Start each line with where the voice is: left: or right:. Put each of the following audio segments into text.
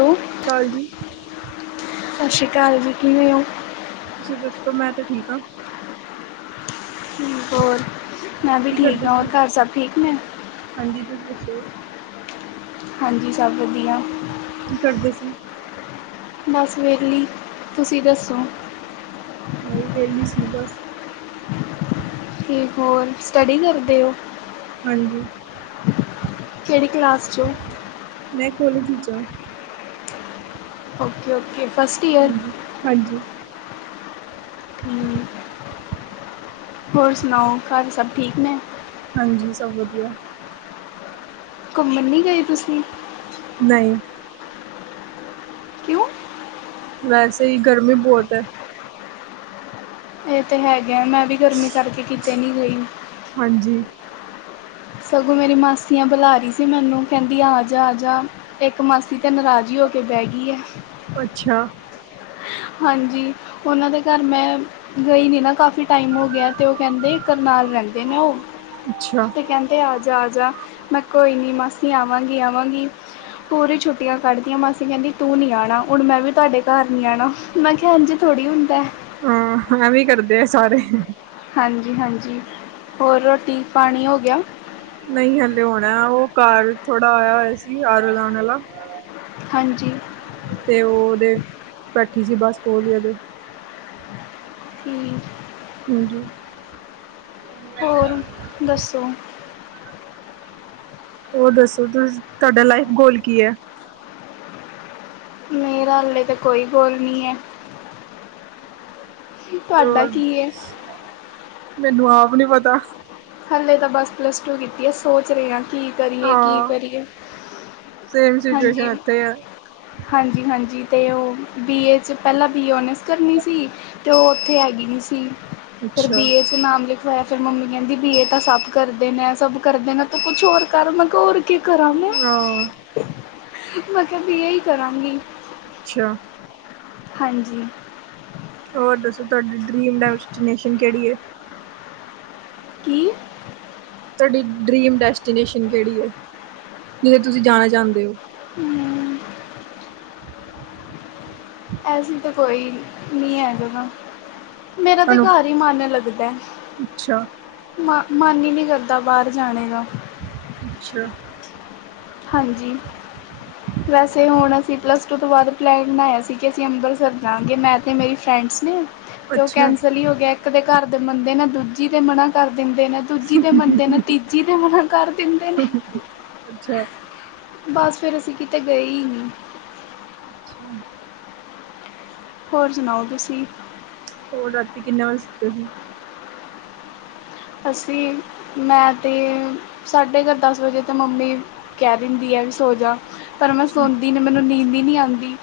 left: Hello
right: ਕਾਲ ਜੀ
left: ਸਤਿ ਸ਼੍ਰੀ ਅਕਾਲ ਜੀ ਕਿਵੇਂ ਔ
right: ਤੁਸੀਂ ਦੱਸੋ ਮੈਂ ਤੇ ਠੀਕ ਆਂ
left: ਠੀਕ ਹੋਰ ਮੈਂ ਵੀ
right: ਕੀ
left: ਠੀਕ
right: ਕਰਦੇ
left: ਆ ਹੋਰ
right: ਸੀ
left: ਘਰ ਸਭ ਠੀਕ ਨੇ
right: ਹਾਂਜੀ ਤੁਸੀਂ ਦੱਸੋ
left: ਹਾਂਜੀ ਸਭ ਵਧੀਆ
right: ਕੀ ਕਰਦੇ ਸੀ
left: ਬਸ ਵੇਹਲੀ ਤੁਸੀਂ ਦੱਸੋ
right: ਮੈਂ ਵੀ ਵੇਹਲੀ ਸੀ ਬਸ
left: ਕੇ ਹੋਰ ਸਟੱਡੀ ਕਰਦੇ ਹੋ
right: ਹਾਂਜੀ।
left: ਕਿਹੜੀ ਕਲਾਸ ਚੋਂ?
right: ਮੈਂ ਕੋਲਜ ਵਿਚ ਆ।
left: Okay -okay first year.
right: ਹਾਂਜੀ ਹਾਂਜੀ।
left: ਹੋਰ ਸੁਣਾਓ ਘਰ ਸਭ ਠੀਕ ਨੇ?
right: ਹਾਂਜੀ ਸਭ ਵਧੀਆ।
left: ਘੁੰਮਣ ਨੀ ਗਏ ਤੁਸੀਂ?
right: ਨਹੀਂ।
left: ਕਿਉਂ?
right: ਵੈਸੇ ਹੀ ਗਰਮੀ ਬਹੁਤ ਹੈ।
left: ਇਹ ਤੇ ਹੈਗੇ ਆ ਮੈਂ ਵੀ ਗਰਮੀ ਕਰਕੇ ਕਿਤੇ ਨੀ ਗਈ।
right: ਹਾਂਜੀ।
left: ਸਗੋਂ ਮੇਰੀ ਮਾਸੀਆਂ ਬੁਲਾ ਰਹੀ ਸੀ ਮੈਨੂੰ ਕਹਿੰਦੀ ਆ ਜਾ ਆ। ਇੱਕ ਮਾਸੀ ਤੇ ਨਾਰਾਜ਼ ਹੀ ਹੋ ਕੇ ਬਹਿ ਗਈ ਹੈ?
right: ਅੱਛਾ।
left: ਹਾਂਜੀ ਉਹਨਾਂ ਦੇ ਘਰ ਮੈਂ? ਗਈ ਨੀ ਨਾ ਕਾਫੀ ਟਾਈਮ ਹੋ ਗਿਆ ਤੇ ਉਹ ਕਹਿੰਦੇ ਕਰਨਾਲ ਰਹਿੰਦੇ ਨੇ ਉ।
right: ਅੱਛਾ।
left: ਤੇ ਕਹਿੰਦੇ ਆ ਜਾ ਆ ਜਾ ਮੈਂ ਕੋਈ ਨਹੀਂ ਮਾਸੀ ਆਵਾਂਗੀ ਆਵਾਂਗੀ। ਪੂਰੀ ਛੁੱਟੀਆਂ ਕੱਢਦੀਆਂ ਮਾਸੀ ਕਹਿੰਦੀ ਤੂੰ ਨੀ ਆਉਣਾ ਹੁਣ ਮੈਂ ਵੀ ਤੁਹਾਡੇ ਘਰ। ਮੈਂ ਕਿਹਾਿਆ ਇਜ ਥੋੜ੍ਹੀ ਹੁੰਦਾ ਹੈ।
right: ਹਾਂ ਵੀ ਕਰਦੇ ਆ ਸਾਰੇ।
left: ਹਾਂਜੀ -ਹਾਂਜੀ ਹੋਰ ਰੋਟੀ ਪਾਣੀ ਹੋ ਗਿਆ।
right: ਨਹੀਂ ਹਲੇ ਹੋਣਾ ਓਰ ਘਰ ਥੋੜਾ ਆਇਆ ਹੋਇਆ ਸੀ ਆਰ ਲਾਉਣ ਵਾਲਾ।
left: ਹਾਂਜੀ।
right: ਤੇ ਉਹ ਉਹਦੇ ਬੈਠੀ ਸੀ ਬਸ ਉਹ ਵੀ ਉਹਦੇ।
left: ਠੀ
right: ਹਾਂਜੀ।
left: ਹੋਰ ਦੱਸੋ।
right: ਓ ਹਰ ਦੱਸੋ ਤੁ ਤੁਹਾਡਾ ਲਾਈਫ ਗੋਲ ਕੀ ਹ
left: ਮੇਰਾ ਹਾਲੇ ਤਾਂ ਕੋਈ ਗੋਲ ਨੀ ਹੈ। ਤੁਹਾਡਾ ਕੀਂ ਯੇ।
right: ਮੈਨੂੰ ਆਪ ਨੀ ਪ?
left: ਹਾਲੇ ਤਾਂ ਬਸ ਪਲੱਸ ਟੂ ਕੀਤੀ ਹੈ ਸੋਚ ਰਹੇ ਹਨ। ਕੀ ਕਰੀਏ ਕੀ
right: ਹਾਂ
left: ਕਰੀਏ
right: ਸੇਮ
left: ਹਾਂ।
right: ਸਿਚੁਏਸ਼ਨ ਇੱਥੇ ਹੈ।
left: ਹਾਂਜੀ -ਹਾਂਜੀ ਅਤੇ ਉਹ ਬੀ ਏ 'ਚ ਪਹਿਲਾਂ ਬੀ ਏ ਔਨਰਸ ਕਰਨੀ ਸ। ਤੇ ਉਹ ਉੱਥੇ ਹੈਗੀ ਨਹੀਂ ਸੀ ਫਿਰ
right: ਅੱਛਾ
left: ਬੀ ਏ ਚ ਨਾਮ ਲਿਖਵਾਇਆ ਫਿਰ ਮੰਮੀ ਕਹਿੰਦੀ। ਵੀ ਇਹ ਤਾਂ ਸਭ ਕਰਦੇ ਨੇ ਸਭ ਕਰਦੇ ਨੇ ਤੇ ਕੁਛ ਹੋਰ ਕਰ ਮੈਂ ਕਿਹਾ ਹੋਰ ਕਿ ਕਰਾਂ ਮੈਂ?
right: ਹਾਂ
left: ਮੈਂ ਕਿਹਾ ਬੀ ਏ ਹੀ ਕਰਾਂਗੀ।
right: ਅੱਛਾ।
left: ਹਾਂਜੀ।
right: ਹੋਰ ਦੱਸੋ ਤੁਹਾਡੀ ਡਰੀਮ ਡੈਸਟੀਨੇਸ਼ਨ ਕਿਹੜੀ ਹੈ।
left: ਕੀ।
right: ਤੁਹਾਡੀ ਡਰੀਮ ਡੈਸਟੀਨੇਸ਼ਨ ਕਿਹੜੀ ਹੈ ਜਿੱਥੇ ਤੁਸੀਂ ਜਾਣਾ ਚਾਹੁੰਦੇ ਹੋ।
left: ਹਮ। ਐਸੀ ਤਾਂ ਕੋਈ, ਨੀ ਐ ਜਗਾ। ਮੇਰਾ ਤਾਂ
right: ਤੁਹਾਨੂੰ
left: ਘਰ ਹੀ ਮਨ ਲੱਗਦੈ।
right: ਅੱਛਾ
left: ਮ ਮਨ ਹੀ ਨੀ ਕਰਦਾ ਬਾਹਰ ਜਾਣੇ ਦਾ।
right: ਅੱਛਾ।
left: ਹਾਂਜੀ ਵੈਸੇ ਹੁਣ ਅਸੀਂ ਪਲੱਸ ਟੂ ਤੋਂ ਬਾਅਦ ਪਲੈਨ ਬਣਾਇਆ ਸੀ ਕਿ ਅਸੀਂ ਅੰਬਰਸਰ ਜਾਵਾਂਗੇ ਮੈਂ ਤਾਂ ਮੇਰੀ ਫਰੈਂਡਸ ਨੇ। ਤੇ ਉਹ
right: ਅੱਛਾ
left: ਕੈਂਸਲ ਹੀ ਹੋ ਗਿਆ ਇੱਕ ਦੇ ਘਰ ਦੇ ਮੰਨਦੇ ਨੇ ਦੂਜੀ ਤੇ ਮਨਾ ਕਰ ਦਿੰਦੇ ਨੇ। ਦੂਜੀ ਦੇ ਮੰਨਦੇ ਨੇ ਤੀਜੀ ਦੇ ਮਨਾ ਕਰ ਦਿੰਦੇ ਨੇ।
right: ਅੱਛਾ
left: ਬਸ ਫੇਰ ਅਸੀਂ ਕਿਤੇ ਗਏ ਈ ਨੀ।
right: ਅੱਛਾ
left: ਹੋਰ ਸੁਣਾਓ ਤੁਸੀਂ।
right: ਹੋਰ ਰਾਤੀ ਕਿੰਨੇ ਵਜੇ ਸੁੱਤੇ ਸੀ?
left: ਅਸੀਂ, ਮੈਂ ਤੇ ਸਾਡੇ ਘਰ ਦਸ ਵਜੇ ਤੇ ਮੰਮੀ ਕਹਿ ਦਿੰਦੀ ਐ ਵੀ ਸੋ ਜਾ। ਪਰ ਮੈਂ
right: ਅੱਛਾ,
left: ਸੌਦੀ ਨੀ ਮੈਨੂੰ ਨੀਂਦ ਹੀ ਨੀ ਆਂਦੀ,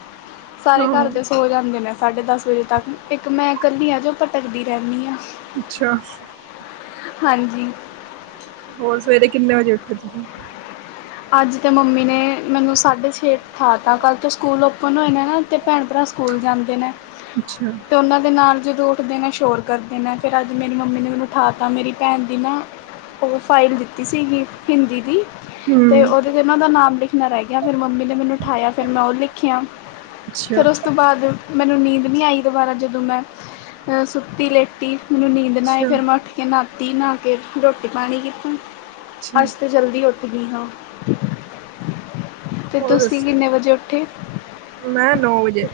left: ਸਾਰੇ ਘਰ
right: ਹਾਂ
left: ਦੇ ਸੋ ਜਾਂਦੇ ਨੇ ਸਾਢੇ ਦਸ ਵਜੇ ਤੱਕ, ਇੱਕ ਮੈਂ ਕੱਲੀ ਆ ਜੋ ਭਟਕਦੀ ਰਹਿੰਨੀ ਆ।
right: ਅੱਛਾ।
left: ਹਾਂਜੀ।
right: ਹੋਰ ਸਵੇਰੇ ਕਿੰਨੇ ਵਜੇ ਉੱਠੇ ਤੁਸੀਂ?
left: ਅੱਜ ਤੇ ਮੰਮੀ ਨੇ ਮੈਨੂੰ ਸਾਢੇ ਛੇ ਉਠਾ ਤਾ ਕੱਲ੍ਹ ਤੋਂ ਸਕੂਲ ਓਪਨ ਹੋਏ ਨੇ ਨਾ ਤੇ ਭੈਣ-ਭਰਾ ਸਕੂਲ ਜਾਂਦੇ ਨੇ।
right: ਅੱਛਾ
left: ਤੇ ਉਹਨਾਂ ਦੇ ਨਾਲ ਜਦੋਂ ਉੱਠਦੇ ਨੇ ਸ਼ੋਰ ਕਰਦੇ ਨੇ ਫਿਰ ਅੱਜ ਮੇਰੀ ਮੰਮੀ ਨੇ ਮੈਨੂੰ ਉਠਾ ਤਾ ਮੇਰੀ ਭੈਣ ਦੀ ਨਾ ਉਹ ਫਾਈਲ ਦਿੱਤੀ ਸੀਗੀ ਹਿੰਦੀ ਦੀ। ਤੇ
right: ਹਮ
left: ਉਹਦੇ ਤੇ ਨਾ ਉਹਦਾ ਨਾਮ ਲਿਖਣਾ ਰਹਿ ਗਿਆ ਫਿਰ ਮੰਮੀ ਨੇ ਮੈਨੂੰ ਠਾਇਆ ਫਿਰ ਮੈਂ ਉਹ ਲਿਖਿਆ।
right: ਅੱਛਾ
left: ਫਿਰ ਉਸ ਤੋਂ ਬਾਅਦ ਮੈਨੂੰ ਨੀਂਦ ਨੀ ਆਈ ਦੁਬਾਰਾ ਜਦੋਂ ਮੈਂ, ਅਹ ਸੁੱਤੀ ਲੇ ਲੇਟੀ ਮੈਨੂੰ ਨੀਂਦ ਨਾ ਆਏ
right: ਅੱਛਾ
left: ਫੇਰ ਮੈਂ ਉੱਠ ਕੇ ਨਾਤੀ ਨਾ ਕੇ ਰੋਟੀ ਪਾਣੀ ਕੀਤਾ,
right: ਅੱਛਾ
left: ਅੱਜ ਤੇ ਜਲਦੀ ਉੱਠ ਗਈ ਹਾਂ। ਤੇ
right: ਹੋਰ
left: ਤੁਸੀਂ
right: ਦੱਸੋ
left: ਕਿੰਨੇ ਵਜੇ ਉੱਠੇ?
right: ਮੈਂ ਨੌ ਵਜੇ।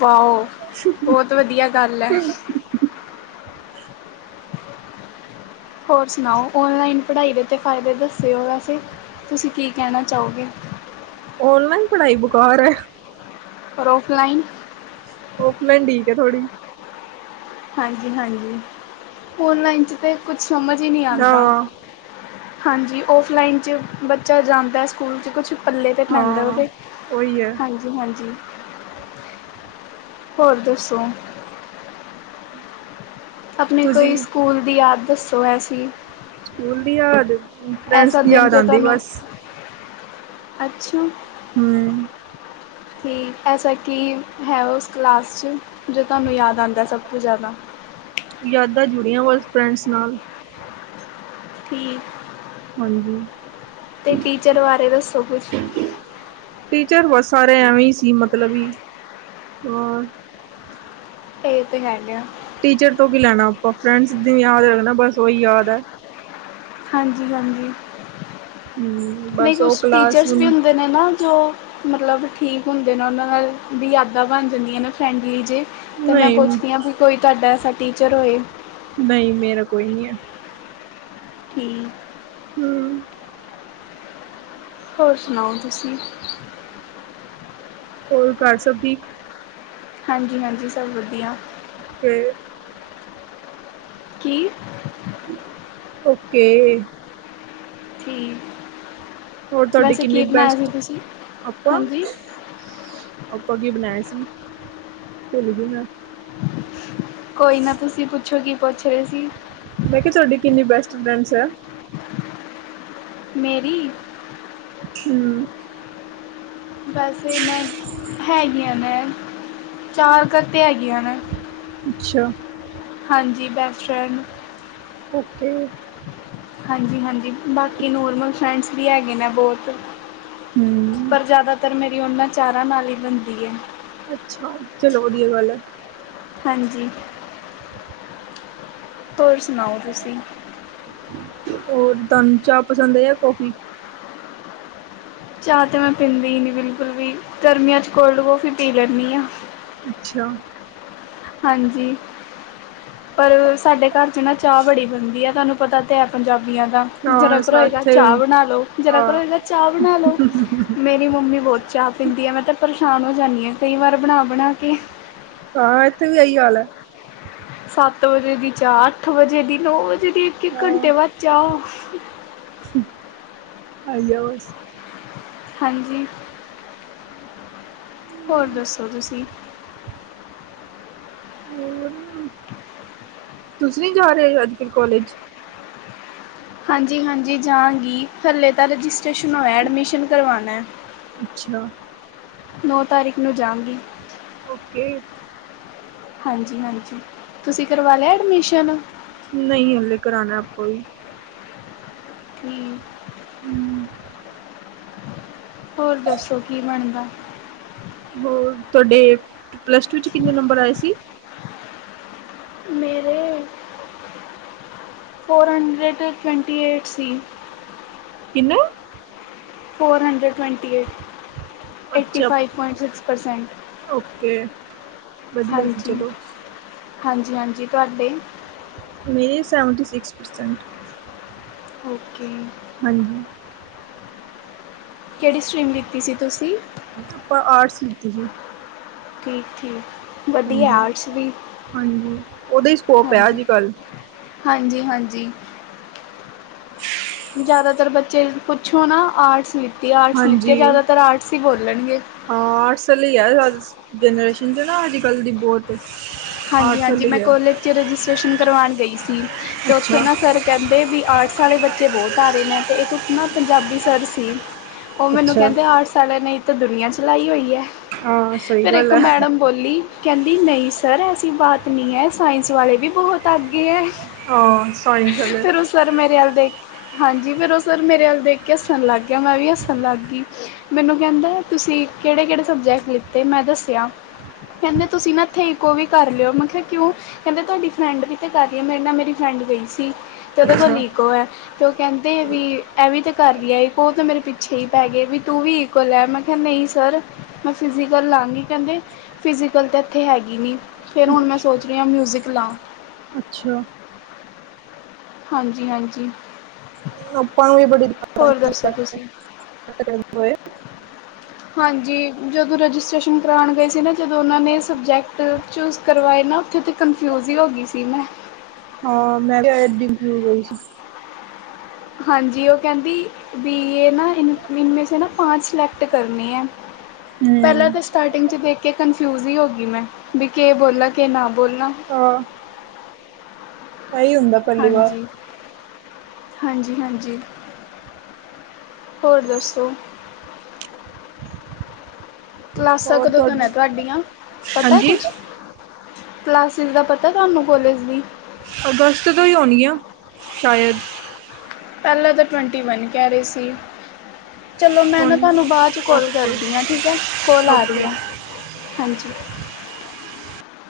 left: ਵਾਓ, ਬਹੁਤ ਵਧੀਆ ਗੱਲ ਐ। [inaudible] ਹੋਰ ਸੁਣਾਓ ਔਨਲਾਈਨ ਪੜ੍ਹਾਈ ਦੇ ਤਾਂ ਫਾਇਦੇ ਦੱਸਿਓ ਵੈਸੇ, ਤੁਸੀਂ ਕੀ ਕਹਿਣਾ ਚਾਹੋਗੇ।
right: ਔਨਲਾਈਨ ਪੜ੍ਹਾਈ ਬਕਾਰ ਐ।
left: ਔਰ ਔਫਲਾਈਨ?
right: ਔਫਲਾਈਨ ਠੀਕ ਏ ਥੋੜ੍ਹੀ।
left: ਹਾਂਜੀ-ਹਾਂਜੀ ਔਨਲਾਈਨ 'ਚ ਤਾਂ ਕੁਛ ਸਮਝ ਹੀ ਨਹੀਂ ਆਂਦਾ।
right: ਹਾਂ
left: ਹਾਂਜੀ ਔਫਲਾਈਨ 'ਚ ਬੱਚਾ ਜਾਂਦਾ ਸਕੂਲ 'ਚ ਕੁਛ ਪੱਲੇ ਤੇ ਪੈਂਦਾ
right: ਹਾਂ
left: ਉਹਦੇ।
right: ਉਹੀ ਐ।
left: ਹਾਂਜੀ-ਹਾਂਜੀ, ਹੋਰ ਦੱਸੋ। ਆਪਣੇ ਕੋਈ
right: ਤੁਸੀਂ
left: ਸਕੂਲ ਦੀ ਯਾਦ ਦੱਸੋ ਐਸੀ?
right: ਸਕੂਲ ਦੀ ਯਾਦ, ਫਰੈਂਡਸ
left: ਐਸਾ
right: ਦੀ
left: ਦਿਨ
right: ਯਾਦ
left: ਜੋ
right: ਆਂਦੀ
left: ਤੁਹਾਨੂੰ
right: ਬਸ।
left: ਅੱਛਾ।
right: ਹੂੰ
left: ਠੀਕ ਐਸਾ ਕੀ ਹੈ, ਉਸ ਕਲਾਸ ਚ ਜੋ ਤੁਹਾਨੂੰ ਯਾਦ ਆਉਂਦਾ, ਸਭ ਤੋਂ ਜ਼ਿਆਦਾ
right: ਯਾਦਾਂ ਜੁੜੀਆਂ, ਬਸ। ਫਰੈਂਡਸ ਨਾਲ
left: ਠੀਕ,
right: ਹਾਂਜੀ
left: ਤੇ ਟੀਚਰ ਬਾਰੇ ਦੱਸੋ ਕੁਛ
right: ਟੀਚਰ ਬਸ ਸਾਰੇ ਐਵੇਂ ਈ ਸੀ, ਮਤਲਬੀ। ਹੋਰ
left: ਇਹ ਤੇ ਹੈਗਾ ਆ
right: ਟੀਚਰ ਤੋਂ ਕੀ ਲੈਣਾ ਆਪਾਂ, ਫਰੈਂਡਸ ਦੀ ਵੀ ਯਾਦ ਰੱਖਣਾ, ਬਸ ਉਹਹੀ ਯਾਦ ਐ।
left: ਹਾਂਜੀ -ਹਾਂਜੀ
right: ਹਮ
left: ਨਹੀਂ
right: ਬਸ ਉਹ
left: ਕੁਛ
right: ਕਲਾਸ
left: ਟੀਚਰਸ ਵੀ
right: ਹੁਣ
left: ਹੁੰਦੇ ਨੇ ਨਾ ਜੋ ਮਤਲਬ ਠੀਕ ਹੁੰਦੇ ਨੇ ਉਹਨਾਂ ਨਾਲ ਦੀ ਯਾਦਾ ਬਣ ਜਾਂਦੀਆ ਨੇ ਫਰੈਂਡਲੀ ਜੇ ਤੇ ਮੈਂ
right: ਨਹੀਂ
left: ਪੁੱਛਦੀ ਹਾਂ, ਵੀ ਕੋਈ ਤੁਹਾਡਾ ਐਸਾ ਟੀਚਰ ਹੋਏ
right: ਨਹੀਂ, ਮੇਰਾ ਕੋਈ ਨਹੀਂ ਹੈ।
left: ਠੀਕ
right: ਹੂ
left: ਹੋਰ ਸੁਣਾਓ ਤੁਸੀਂ
right: ਹੋਰ ਕਾਰ ਸਭ ਠੀਕ?
left: ਹਾਂਜੀ -ਹਾਂਜੀ ਸਭ ਵਧੀਆ
right: ਤੇ
left: ਕੀ
right: ਓਕੇ
left: ਠੀ
right: ਹੋਰ ਤੁਹਾਡੀ ਕਿੰਨੀ ਬੈਸਟ, ਆਪਾਂ
left: ਹਾਂਜੀ
right: ਆਪਾਂ ਕੀ ਬਣਾਆ ਸੀ, ਭੁੱਲ ਗੀ ਮੈਂ।
left: ਕੋਈ ਨਾ, ਤੁਸੀਂ ਪੁੱਛੋ ਕੀ ਪੁੱਛ ਰਹੇ ਸੀ।
right: ਮੈਂ ਕਿਹਾ, ਤੁਹਾਡੀ ਕਿੰਨੀ ਬੈਸਟ ਫਰੈਂਡਸ ਹੈ।
left: ਮੇਰੀ
right: ਹੂ
left: ਵੈਸੇ ਮੈਂ ਹੈਗੀ ਆਂ ਮੈਂ, ਚਾਰ ਘਟੇ ਹੈਗੀ ਆਂ ਮੈਂ
right: ਅੱਛਾ
left: ਹਾਂਜੀ ਬੈਸਟ ਫ੍ਰੈਂਡ
right: ਓਕੇਂ
left: ਹਾਂਜੀ ਹਾਂਜੀ ਬਾਂਕੀ ਨੋਰਮਲ ਫਰੈਂਡਸ ਵੀ ਹੈਗੇ ਨੇ ਬਹੁਤ
right: ਹੂੰ
left: ਪਰ ਜ਼ਿਆਦਾਤਰ ਮੇਰੀ ਉਨਾਂ ਚਾਰਾਂ ਨਾਲ਼ ਹੀਂ ਬਣਦੀ ਹੈ
right: ਅੱਛਾ ਚਲੋਂ ਵਧੀਆਂ ਗੱਲ ਹੈਂ
left: ਹਾਂਜੀ ਹੋਰ ਸੁਣਾਓ ਤੁਸੀਂ
right: [inaudible] ਹੋਰ ਤੁਹਾਨੂੰ ਚਾਹ ਪਸੰਦ ਹੈ ਯਾ ਕੌਫ਼ੀ
left: ਚਾਹ ਤੇ ਮੈਂ ਪੀਂਦੀ ਹੀ ਨੀ ਬਿਲਕੁੱਲ ਵੀ, ਗਰਮੀਆਂ ਚ ਕੋਲਡ ਕੋਫ਼ੀ ਪੀ ਲੈਂਨੀ ਆਂ
right: ਅੱਛਾ।
left: ਹਾਂਜੀ ਪਰ ਸਾਡੇ ਕਾਰ ਚ ਨਾ ਚਾ ਬੜੀ ਬਣਦੀ ਐ ਤਾਨੂ ਪਤਾ ਤੇ ਹੈ ਪੰਜਾਬੀਆਂ ਦਾ ਜ਼ਰਾ
right: ਹਾਂ
left: ਕੁ ਹੋਏਗਾ
right: ਸਾਥੇ
left: ਚਾਹ
right: ਵੀ
left: ਬਣਾਂ ਲਉ, ਜ਼ਰਾ
right: ਹਾਂ
left: ਕੁ ਹੋਏਗਾ ਚਾਹ ਬਣਾਂ ਲਉ ਮੇਰੀ ਮੰਮੀ ਬਹੁਤ ਚਾਹ ਪੀਂਦੀ ਹੈ, ਮੈਂ ਤਾਂ ਪਰੇਸ਼ਾਨ ਹੋ ਜਾਂਦੀ ਹਾਂ, ਕਈ ਵਾਰ ਬਣਾਂ -ਬਣਾਂ ਕੇ।
right: ਹਾਂ ਇੱਥੇ ਵੀ ਆਹੀਂ ਹਾਲ ਹੈ।
left: ਸੱਤ ਵਜੇ ਦੀ ਚਾਹ, ਅੱਠ ਵਜ਼ੇ ਦੀ, ਨੌ ਵਜ਼ੇ ਦੀ, ਇੱਕ- ਇੱਕ ਘੰਟੇ ਬਾਅਦ ਚਾਹ।
right: ਖਾਈ ਜਾਓ।
left: ਹਾਂਜੀ। ਹੋਰ ਦੱਸੋਂ ਤੁਸੀਂ?
right: ਹੋਰ ਤੁਸੀਂ ਨੀ ਜਾਂ ਰਹੇਂ ਅੱਜ-ਕੱਲ੍ਹ ਕੋਲਜ਼?
left: ਹਾਂਜੀ-ਹਾਂਜੀ, ਜਾਂਗੀ ਹਾਲੇ ਤਾਂ ਰਜਿਸਟ੍ਰੇਸ਼ਨ ਹੋਇਆਂ, ਐਡਮਿਸ਼ਨ ਕਰਵਾਉਣਾਂ।
right: ਅੱਛਾ।
left: ਨੌ ਤਾਰੀਕ ਨੂੰ ਜਾਊਂਗੀ।
right: ਓਕੇਂ।
left: ਹਾਂਜੀ-ਹਾਂਜੀ, ਤੁਸੀਂ ਕਰਵਾ ਲਿਆ ਏਡਮਿਸ਼ਨ?
right: ਨਹੀਂ ਹੱਲੇ, ਕਰਾਉਣਾਂ ਆਪਾਂ ਵੀ।
left: ਠੀਕ।
right: ਹੂੰ।
left: ਹੋਰ ਦੱਸੋਂ, ਕੀ ਬਣਦਾਂ?
right: ਹੋਰ, ਤੁਹਾਡੇ ਪਲੱਸ ਟੂ 'ਚ ਕਿੰਨੇ ਨੰਬਰ ਆਏਂ ਸੀ।
left: ਮੇਰੇਂ ਫੋਰ ਹੰਡਰੇਟ, ਟਵੈਂਟੀ ਏਟ ਸੀ।
right: ਕਿੰਨਾਂ?
left: Four hundred, twenty eight. Eighty
right: ਅੱਛਾ
left: ਫ਼ਾਈਵ ਪੁਆਇੰਟ, ਸਿਕਸ ਪਰਸੈਂਟ।
right: ਵਧੀਆਂ ਸੀ ਚਲੋਂ।
left: ਹਾਂਜੀ-ਹਾਂਜੀ ਤੁਆਡੇ?
right: ਮੇਰੇ ਸੈਵਨਟੀ ਸਿਕਸ, ਪਰਸੈਂਟ।
left: ਓਕੇ।
right: ਹਾਂਜੀ।
left: ਕਿਹੜੀ ਸਟ੍ਰੀਮ ਲਿੱਤੀ ਸੀ ਤੁਸੀਂ?
right: ਆਪਾਂ ਆਟਸ ਲਿੱਤੀ ਸੀ।
left: ਠੀਕ-ਠੀਕ।
right: ਹਾਂਜੀ-ਹਾਂਜੀ, ਉਹਦਾ ਈ ਸਕੋਪ ਐ ਅੱਜ-ਕੱਲ੍ਹ।
left: ਹਾਂਜੀ-ਹਾਂਜੀ। ਜ਼ਿਆਦਾ ਤਰ ਬੱਚੇ ਪੁੱਛੋ ਨਾ, ਆਟਸ ਲਿੱਤੀ, ਆਟਸ ਲਿੱਤੀ,
right: ਹਾਂਜੀ
left: ਜ਼ਿਆਦਾ ਤਰ ਆਟਸ ਈ ਬੋਲਣਗੇ।
right: ਹਾਂ, ਆਟਸ ਲਈ ਐ, ਜਨਰੇਸ਼ਨ 'ਚ ਨਾ ਅੱਜ-ਕੱਲ੍ਹ ਦੀ ਬਹੁਤ ਆਰਟਸ
left: ਹਾਂਜੀ-ਹਾਂਜੀ,
right: ਵਾਲੇ
left: ਮੈਂ
right: ਹੀ ਆ
left: ਕੋਲੇਜ 'ਚ ਰਜਿਸਟ੍ਰੇਸ਼ਨ ਕਰਵਾਂਣ ਗਈ ਸੀ ਤੇ ਉੱਥੇ
right: ਅੱਛਾ
left: ਨਾ ਸਰ ਕਹਿੰਦੇ ਵੀ ਆਰਟਸ ਆਲੇ ਬੱਚੇ ਬਹੁਤ ਆ ਰਹੇ ਨੇ ਤੇ ਇੱਕ ਨਾ ਪੰਜਾਬੀ ਸਰ ਸੀ ਉਹ ਮੈਨੂੰ
right: ਅੱਛਾ
left: ਕਹਿੰਦੇ ਆਟਸ ਆਲਿਆਂ ਨੇ ਤਾਂ ਦੁਨੀਆਂ ਚਲਾਈ ਹੋਈ ਐ।
right: ਹਾਂ ਸਹੀ
left: ਫਿਰ
right: ਗੱਲ
left: ਇੱਕ
right: ਹੈ
left: ਮੈਡਮ ਬੋਲੀ ਕਹਿੰਦੀ ਨਹੀਂ ਸਰ ਐਸੀ ਬਾਤ ਨੀ ਐ, ਸਾਇੰਸ ਵਾਲੇ ਵੀ ਬਹੁਤ ਆਗੇ ਐ।
right: ਆ ਸਾਈ ਗੱਲ ਏ।
left: ਸਰ ਮੇਰੇ ਵੱਲ ਦੇਖ, ਹਾਂਜੀ ਫਿਰ ਉਹ ਸਰ ਮੇਰੇ ਵੱਲ ਦੇਖ ਕੇ ਹੱਸਨ ਲੱਗ ਗਿਆ। ਮੈਂ ਵੀ ਹੱਸਨ ਲੱਗ ਗੀ। ਮੈਨੂੰ ਕਹਿੰਦਾ ਤੁਸੀਂ ਕਿਹੜੇ-ਕਿਹੜੇ ਸਬਜ਼ੈਕਟ ਲਿੱਤੇ, ਮੈਂ ਦੱਸਿਆ ਕਹਿੰਦੇ ਤੁਸੀਂ ਨਾ ਐਥੇ ਈ ਕੋ ਵੀ ਕਰ ਲਿਓ, ਮੈਂ ਕਿਹਾ ਕਿਉਂ ਕਹਿੰਦੇ ਤੁਹਾਡੀ ਫ਼ਰੈਂਡ ਵੀ ਤੇ ਕਰ ਰਹੀ ਐ। ਮੇਰੇ ਨਾਲ ਮੇਰੀ ਫ਼ਰੈਂਡ ਗਈ ਸੀ। ਤੇ ਓਹਦੇ ਕੋਲ਼
right: ਅੱਛਾ
left: ਲੀਕੋ ਐ। ਤੇ ਓਹ ਕਹਿੰਦੇ ਵੀ, ਐ ਵੀਂ ਤੇ ਕਰ ਰਹੀ ਐ ਇੱਕ ਓਹ ਤਾਂ ਮੇਰੇ ਪਿੱਛੇ ਹੀ ਪੈ ਗਏ। ਵੀ ਤੂੰ ਵੀ ਕੌਲ ਐ, ਮੈਂ ਕਿਹਾ ਨਹੀਂ ਸਰ ਮੈਂ ਫਿਜ਼ਕਲ ਲਾਂਗੀ, ਕਹਿੰਦੇ ਫਿਜ਼ੀਕਲ ਤਾਂ ਇੱਥੇ ਹੈਗ ਗੀ ਨੀ, ਫਿਰ ਹੁਨ ਮੈਂ ਸੋਚ ਰੀ ਆ ਮਿਊਜ਼ਿਕ ਲਾਂ।
right: ਅੱਛਾ।
left: ਹਾਂਜੀ-ਹਾਂਜੀ।
right: ਆਪਾਂ ਨੂੰ ਵੀ ਬੜੀ ਆਈ
left: ਹੋਰ ਦੱਸੋ ਤੁਸੀਂ?
right: ਸਬਜੈਕਟ [unintelligible]
left: ਹਾਂਜੀ ਜਦੋਂ ਰਜਿਸਟ੍ਰੇਸ਼ਨ ਕਰਾਣ ਗਏ ਸੀ ਨਾ ਜਦੋਂ ਓਹਨਾਂ ਨੇ ਸਬਜੈਕਟ ਚੂਜ਼ ਕਰਵਾਏ ਨਾ ਓਥੇ ਤ ਕਨਫਿਊਜ ਹੀ ਹੋ ਗਈ ਸੀ ਮੈਂ।
right: ਹਾਂ ਮੈਂ [unintelligible] ਹੋਈ ਸੀ।
left: ਹਾਂਜੀ ਓਹ ਕਹਿੰਦੀ ਬੀ ਏ ਨਾ ਇ ਇਨਮੇ ਸੇ ਨਾ ਪਾਚ ਸਲੇੈਕਟ ਕਰਨੇ ਐ। ਪਹਿਲਾਂ
right: ਹੂੰ
left: ਤੇ ਸਟਾਰਟਿੰਗ ਚ ਦੇਖ ਕੇ ਕਨਫਿਊਜ ਹੀ ਹੋ ਗੀ ਮੈਂ ਵੀ ਕੇ ਬੋਲਾਂ ਕੇ ਨਾ ਬੋਲਾ।
right: ਹਾਂ। ਐਹੀ ਹੁੰਦਾ। ਪਹਿਲੀ ਵਾਰ
left: ਹਾਂਜੀ। ਹਾਂਜੀ-ਹਾਂਜੀ ਹੋਰ ਦੱਸੋ? ਕਲਾਸਾਂ
right: ਹੋਰ
left: ਕਦੋਂ ਤੋ ਨ
right: ਤੁਹਾਡੀ
left: ਤੁਹਾਡੀਆਂ ਪਤਾ ਐ
right: ਹਾਂਜੀ
left: ਕੁਛ? ਕਲਾਸਿਸ ਦਾ ਪਤਾ ਏ ਤੁਹਾਨੂੰ ਕੋਲੇਜ ਦੀ?
right: ਅਗਸਤ ਤੋਂ ਹੀ ਹੋਨੀਆ ਸ਼ਾਯਦ।
left: ਪਹਿਲਾਂ ਤੇ ਟਵੈਂਟੀ ਵਨ ਕਹਿ ਰਹੇ ਸੀ। ਚਲੋ ਮੈਂ ਨਾ
right: ਹੁਣ
left: ਤੁਹਾਨੂੰ ਬਾਦ ਚ ਕੋਲ
right: ਓਕੇ
left: ਕਰਦੀ ਆ ਠੀਕ ਐ, ਕੋਲ ਆ ਰਹੀ
right: ਓਕੇ
left: ਐ। ਹਾਂਜੀ।